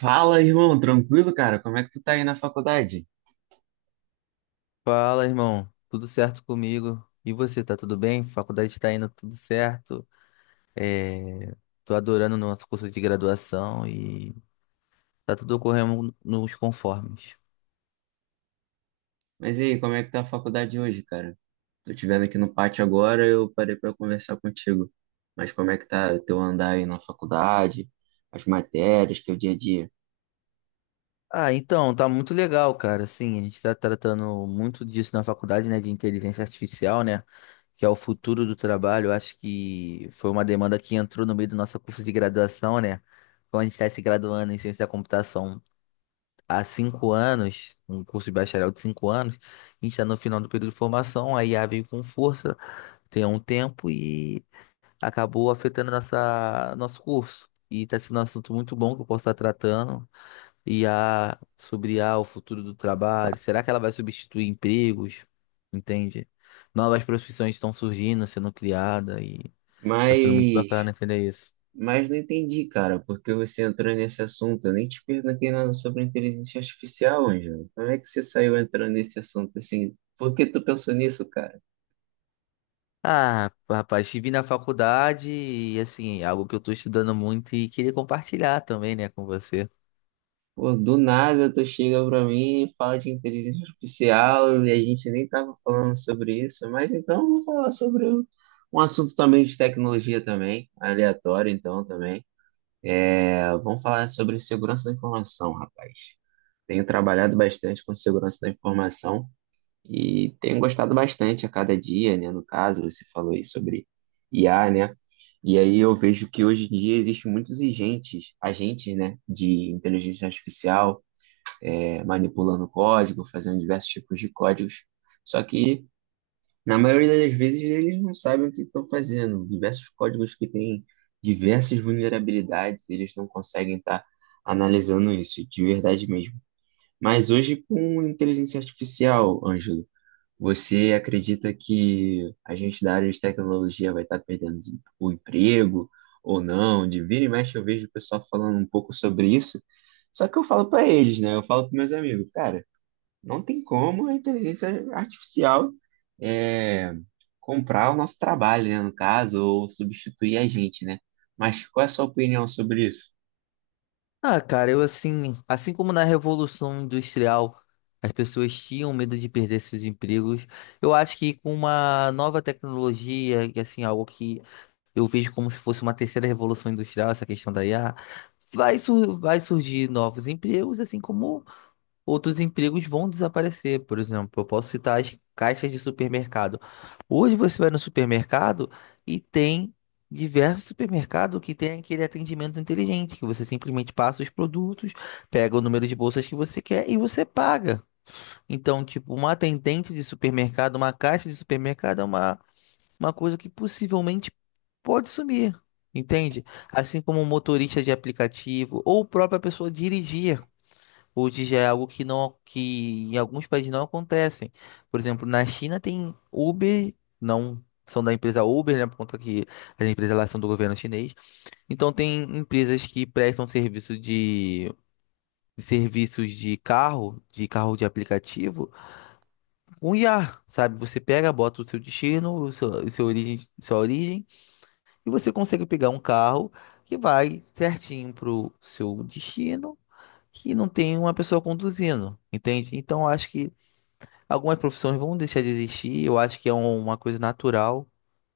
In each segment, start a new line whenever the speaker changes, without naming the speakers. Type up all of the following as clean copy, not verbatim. Fala, irmão, tranquilo, cara? Como é que tu tá aí na faculdade?
Fala, irmão. Tudo certo comigo? E você, tá tudo bem? Faculdade tá indo tudo certo. É... Tô adorando o nosso curso de graduação e tá tudo ocorrendo nos conformes.
Mas e aí, como é que tá a faculdade hoje, cara? Tô te vendo aqui no pátio agora, eu parei pra conversar contigo. Mas como é que tá teu andar aí na faculdade, as matérias, teu dia a dia?
Ah, então, tá muito legal, cara. Assim, a gente tá tratando muito disso na faculdade, né, de inteligência artificial, né, que é o futuro do trabalho. Eu acho que foi uma demanda que entrou no meio do nosso curso de graduação, né, quando a gente tá se graduando em ciência da computação há 5 anos, um curso de bacharel de 5 anos, a gente está no final do período de formação, a IA veio com força, tem um tempo e acabou afetando nosso curso. E está sendo um assunto muito bom que eu posso estar tratando. IA, sobre I a o futuro do trabalho, será que ela vai substituir empregos? Entende? Novas profissões estão surgindo, sendo criadas e está sendo muito
Mas,
bacana entender isso.
mas não entendi, cara, porque você entrou nesse assunto. Eu nem te perguntei nada sobre inteligência artificial, Ângelo. Como é que você saiu entrando nesse assunto assim? Por que tu pensou nisso, cara?
Ah, rapaz, estive na faculdade e, assim, é algo que eu tô estudando muito e queria compartilhar também, né, com você.
Pô, do nada tu chega pra mim e fala de inteligência artificial e a gente nem tava falando sobre isso, mas então eu vou falar sobre um assunto também de tecnologia também, aleatório então também. É, vamos falar sobre segurança da informação, rapaz. Tenho trabalhado bastante com segurança da informação e tenho gostado bastante a cada dia, né? No caso, você falou aí sobre IA, né? E aí eu vejo que hoje em dia existem muitos agentes, né, de inteligência artificial manipulando código, fazendo diversos tipos de códigos. Só que, na maioria das vezes, eles não sabem o que estão fazendo. Diversos códigos que têm diversas vulnerabilidades, eles não conseguem estar analisando isso de verdade mesmo. Mas hoje, com inteligência artificial, Ângelo, você acredita que a gente da área de tecnologia vai estar perdendo o emprego ou não? De vira e mexe eu vejo o pessoal falando um pouco sobre isso. Só que eu falo para eles, né? Eu falo para meus amigos, cara, não tem como a inteligência artificial é, comprar o nosso trabalho, né, no caso, ou substituir a gente, né? Mas qual é a sua opinião sobre isso?
Ah, cara, eu, assim, assim como na Revolução Industrial as pessoas tinham medo de perder seus empregos, eu acho que com uma nova tecnologia, e, assim, algo que eu vejo como se fosse uma terceira Revolução Industrial, essa questão da IA, vai surgir novos empregos, assim como outros empregos vão desaparecer. Por exemplo, eu posso citar as caixas de supermercado. Hoje você vai no supermercado e tem diversos supermercados que tem aquele atendimento inteligente, que você simplesmente passa os produtos, pega o número de bolsas que você quer e você paga. Então, tipo, uma atendente de supermercado, uma caixa de supermercado é uma coisa que possivelmente pode sumir. Entende? Assim como um motorista de aplicativo ou própria pessoa dirigir. Hoje já é algo que não, que em alguns países não acontecem. Por exemplo, na China tem Uber, não são da empresa Uber, né, por conta que as empresas lá são do governo chinês. Então tem empresas que prestam serviço de serviços de carro de aplicativo, com I a sabe? Você pega, bota o seu destino, o seu origem, sua origem, e você consegue pegar um carro que vai certinho pro seu destino, que não tem uma pessoa conduzindo, entende? Então acho que algumas profissões vão deixar de existir, eu acho que é uma coisa natural,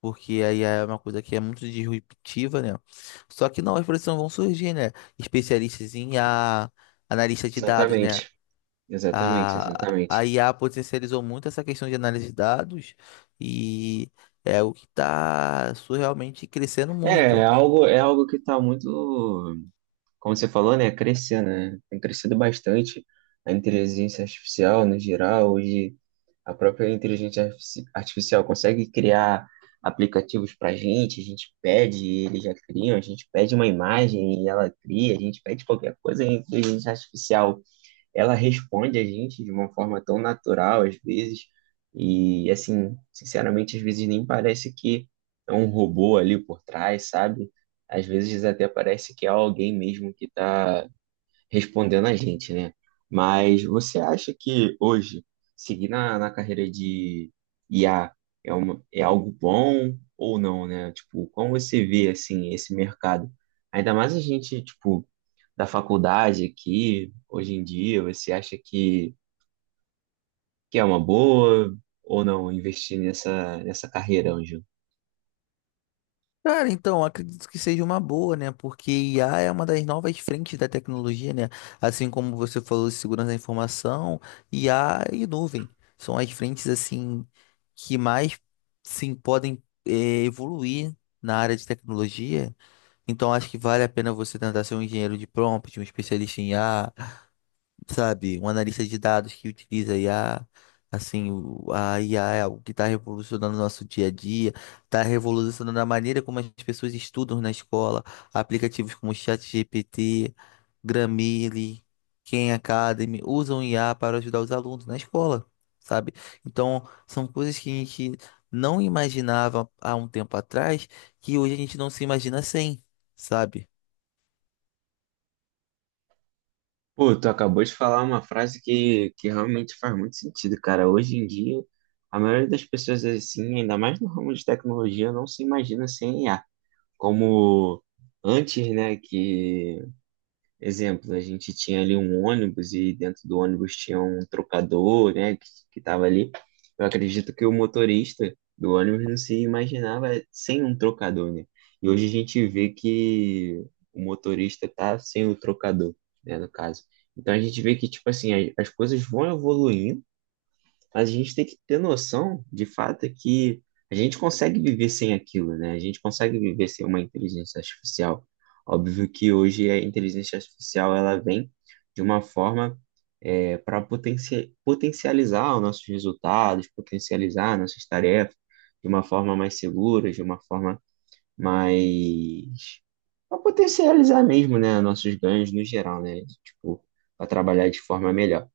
porque aí é uma coisa que é muito disruptiva, né? Só que novas profissões vão surgir, né? Especialistas em I a analista de dados, né?
Exatamente, exatamente,
A,
exatamente.
a IA potencializou muito essa questão de análise de dados e é o que está surrealmente crescendo
É, é
muito.
algo, é algo que está muito, como você falou, né, crescendo, né? Tem crescido bastante a inteligência artificial no geral. Hoje a própria artificial consegue criar aplicativos para a gente pede, e eles já criam, a gente pede uma imagem e ela cria, a gente pede qualquer coisa, e a inteligência artificial, ela responde a gente de uma forma tão natural às vezes, e assim, sinceramente, às vezes nem parece que é um robô ali por trás, sabe? Às vezes até parece que é alguém mesmo que está respondendo a gente, né? Mas você acha que hoje seguir na carreira de IA é algo bom ou não, né? Tipo, como você vê assim esse mercado? Ainda mais a gente, tipo, da faculdade aqui, hoje em dia, você acha que é uma boa ou não investir nessa carreira, Anjo?
Cara, então, acredito que seja uma boa, né? Porque IA é uma das novas frentes da tecnologia, né? Assim como você falou de segurança da informação, IA e nuvem são as frentes, assim, que mais, sim, podem, evoluir na área de tecnologia. Então, acho que vale a pena você tentar ser um engenheiro de prompt, um especialista em IA, sabe? Um analista de dados que utiliza IA, assim, a IA é algo que está revolucionando o nosso dia a dia, está revolucionando a maneira como as pessoas estudam na escola, aplicativos como o ChatGPT, Grammarly, Khan Academy usam IA para ajudar os alunos na escola, sabe? Então, são coisas que a gente não imaginava há um tempo atrás, que hoje a gente não se imagina sem, sabe?
Pô, tu acabou de falar uma frase que realmente faz muito sentido, cara. Hoje em dia, a maioria das pessoas, assim, ainda mais no ramo de tecnologia, não se imagina sem I a. Como antes, né, que exemplo, a gente tinha ali um ônibus e dentro do ônibus tinha um trocador, né, que estava ali. Eu acredito que o motorista do ônibus não se imaginava sem um trocador, né? E hoje a gente vê que o motorista tá sem o trocador, né, no caso. Então a gente vê que, tipo assim, as coisas vão evoluindo, mas a gente tem que ter noção, de fato, é que a gente consegue viver sem aquilo, né? A gente consegue viver sem uma inteligência artificial. Óbvio que hoje a inteligência artificial ela vem de uma forma para potencializar os nossos resultados, potencializar nossas tarefas de uma forma mais segura, de uma forma mais para potencializar mesmo, né, nossos ganhos no geral, né? Tipo, para trabalhar de forma melhor.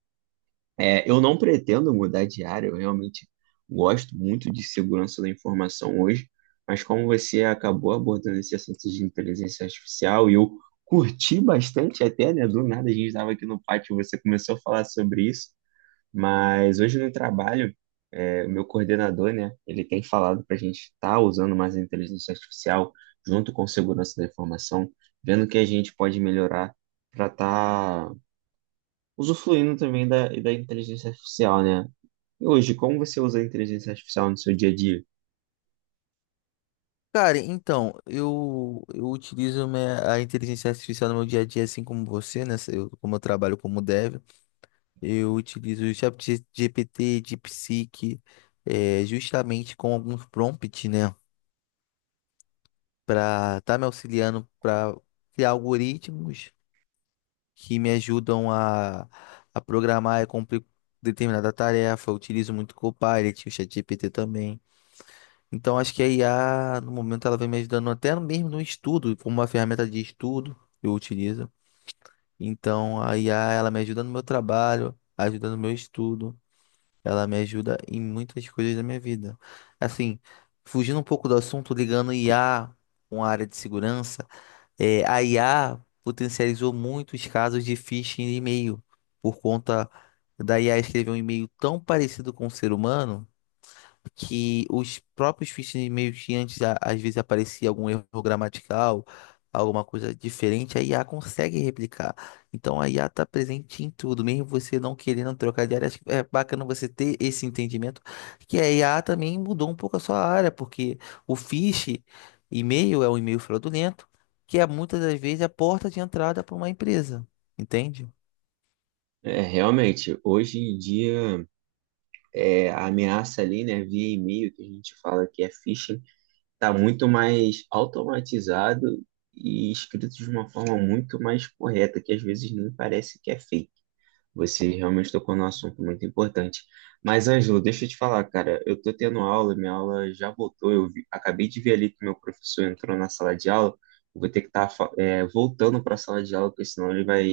É, eu não pretendo mudar de área, eu realmente gosto muito de segurança da informação hoje, mas como você acabou abordando esse assunto de inteligência artificial, e eu curti bastante até, né? Do nada a gente estava aqui no pátio, e você começou a falar sobre isso, mas hoje no trabalho, o meu coordenador, né, ele tem falado para a gente estar usando mais a inteligência artificial junto com segurança da informação, vendo o que a gente pode melhorar para estar usufruindo também da inteligência artificial, né? E hoje, como você usa a inteligência artificial no seu dia a dia?
Cara, então, eu utilizo a inteligência artificial no meu dia a dia, assim como você, né? Eu, como eu trabalho como dev, eu utilizo o ChatGPT, DeepSeek, justamente com alguns prompts, né? Para estar me auxiliando para criar algoritmos que me ajudam a programar e cumprir determinada tarefa. Eu utilizo muito o Copilot, o ChatGPT também. Então acho que a IA, no momento, ela vem me ajudando até mesmo no estudo, como uma ferramenta de estudo eu utilizo. Então a IA, ela me ajuda no meu trabalho, ajuda no meu estudo, ela me ajuda em muitas coisas da minha vida. Assim, fugindo um pouco do assunto, ligando IA com a área de segurança, a IA potencializou muitos casos de phishing de e-mail por conta da IA escrever um e-mail tão parecido com o ser humano que os próprios fichas meio que antes, às vezes aparecia algum erro gramatical, alguma coisa diferente, a IA consegue replicar. Então a IA está presente em tudo, mesmo você não querendo trocar de área. Acho que é bacana você ter esse entendimento que a IA também mudou um pouco a sua área, porque o phishing e-mail é um e-mail fraudulento, que é muitas das vezes a porta de entrada para uma empresa, entende?
É, realmente, hoje em dia, a ameaça ali, né, via e-mail, que a gente fala que é phishing, está muito mais automatizado e escrito de uma forma muito mais correta, que às vezes nem parece que é fake. Você realmente tocou num assunto muito importante. Mas, Ângelo, deixa eu te falar, cara, eu tô tendo aula, minha aula já voltou, acabei de ver ali que meu professor entrou na sala de aula, eu vou ter que estar voltando para a sala de aula, porque senão ele vai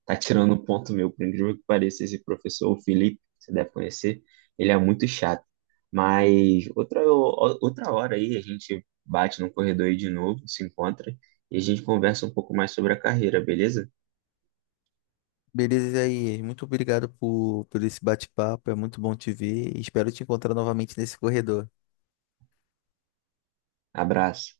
estar tirando ponto meu, por incrível que pareça, esse professor, o Felipe, você deve conhecer, ele é muito chato. Mas outra, outra hora aí a gente bate no corredor aí de novo, se encontra, e a gente conversa um pouco mais sobre a carreira, beleza?
Beleza aí, muito obrigado por esse bate-papo, é muito bom te ver e espero te encontrar novamente nesse corredor.
Abraço.